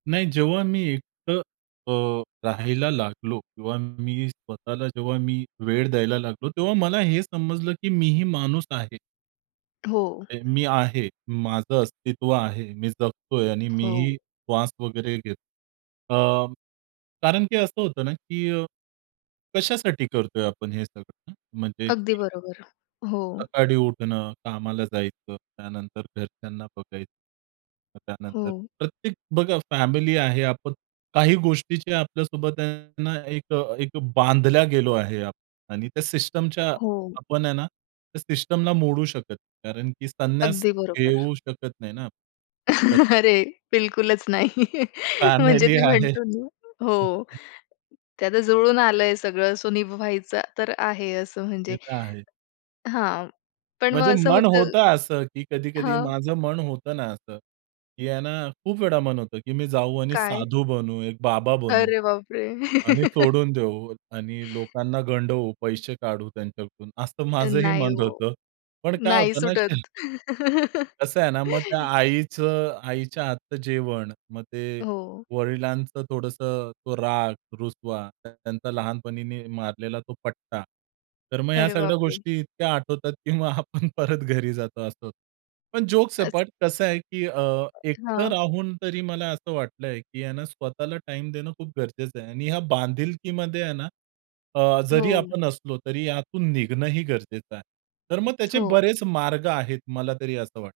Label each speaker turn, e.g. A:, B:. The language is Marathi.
A: नाही, जेव्हा मी एकटं अ, राहायला लागलो किंवा मी स्वतःला जेव्हा मी वेळ द्यायला लागलो; तेव्हा मला हे समजलं की मी ही माणूस आहे.
B: हो.
A: अ, मी आहे, माझं अस्तित्व आहे. मी जगतोय आणि मीही
B: हो.
A: श्वास वगैरे घेतो. अ, कारण की असं होतं ना की अ, कशासाठी करतोय आपण हे सगळं ना? म्हणजे,
B: अगदी
A: की
B: बरोबर. हो.
A: सकाळी उठणं, कामाला जायचं, त्यानंतर घरच्यांना बघायचं. अ, त्यानंतर
B: हो.
A: प्रत्येक बघा फॅमिली आहे आपण, काही गोष्टीच्या आपल्यासोबत आहे ना, एक एक बांधल्या गेलो आहे आप आणि त्या सिस्टमच्या
B: हो.
A: आपण आहे ना, त्या सिस्टमला मोडू शकतं. कारण की संन्यास
B: अगदी बरोबर.
A: घेऊ शकत नाही ना. तर
B: अरे! बिलकुलच नाही. म्हणजे
A: फॅमिली
B: ते
A: आहे.
B: म्हणतो ना हो, ते आता जुळून आलंय सगळं सो निभावायचं तर आहे असं
A: ते
B: म्हणजे
A: तर आहे.
B: हां. पण
A: म्हणजे
B: मग असं
A: मन
B: होतं
A: होत असं, की कधी-कधी
B: हं.
A: माझं मन होतं ना असं, की आहे ना खूप वेळा मन होतं, की मी जाऊ आणि
B: काय?
A: साधू बनू, एक बाबा बनू.
B: अरे बाप रे!
A: आणि सोडून देऊ आणि लोकांना गंडवू पैसे काढू त्यांच्याकडून असं
B: अ,
A: माझंही
B: नाही
A: मन
B: ओ.
A: होतं. पण काय
B: नाही
A: होतं ना श [unintelligible]
B: सुटत.
A: कसं आहे ना, मग त्या आईचं आईच्या हातचं जेवण मग ते
B: हो.
A: वडिलांचं थोडंस तो राग, रुसवा, त्यांचा लहानपणीने मारलेला तो पट्टा. तर मग ह्या
B: अरे
A: सगळ्या
B: बाप रे!
A: गोष्टी इतक्या आठवतात, की मग आपण परत घरी जातो असं. पण जोक्स
B: असं.
A: अपार्ट कसं आहे, की अ, एकटं
B: हां.
A: राहून तरी मला असं वाटलंय, की आहे ना स्वतःला टाईम देणं खूप गरजेचं आहे. आणि या बांधिलकीमध्ये आहे ना अ, जरी
B: हो.
A: आपण असलो तरी यातून निघणंही गरजेचं आहे. तर मग त्याचे
B: हो.
A: बरेच मार्ग आहेत मला तरी असं वाटतं.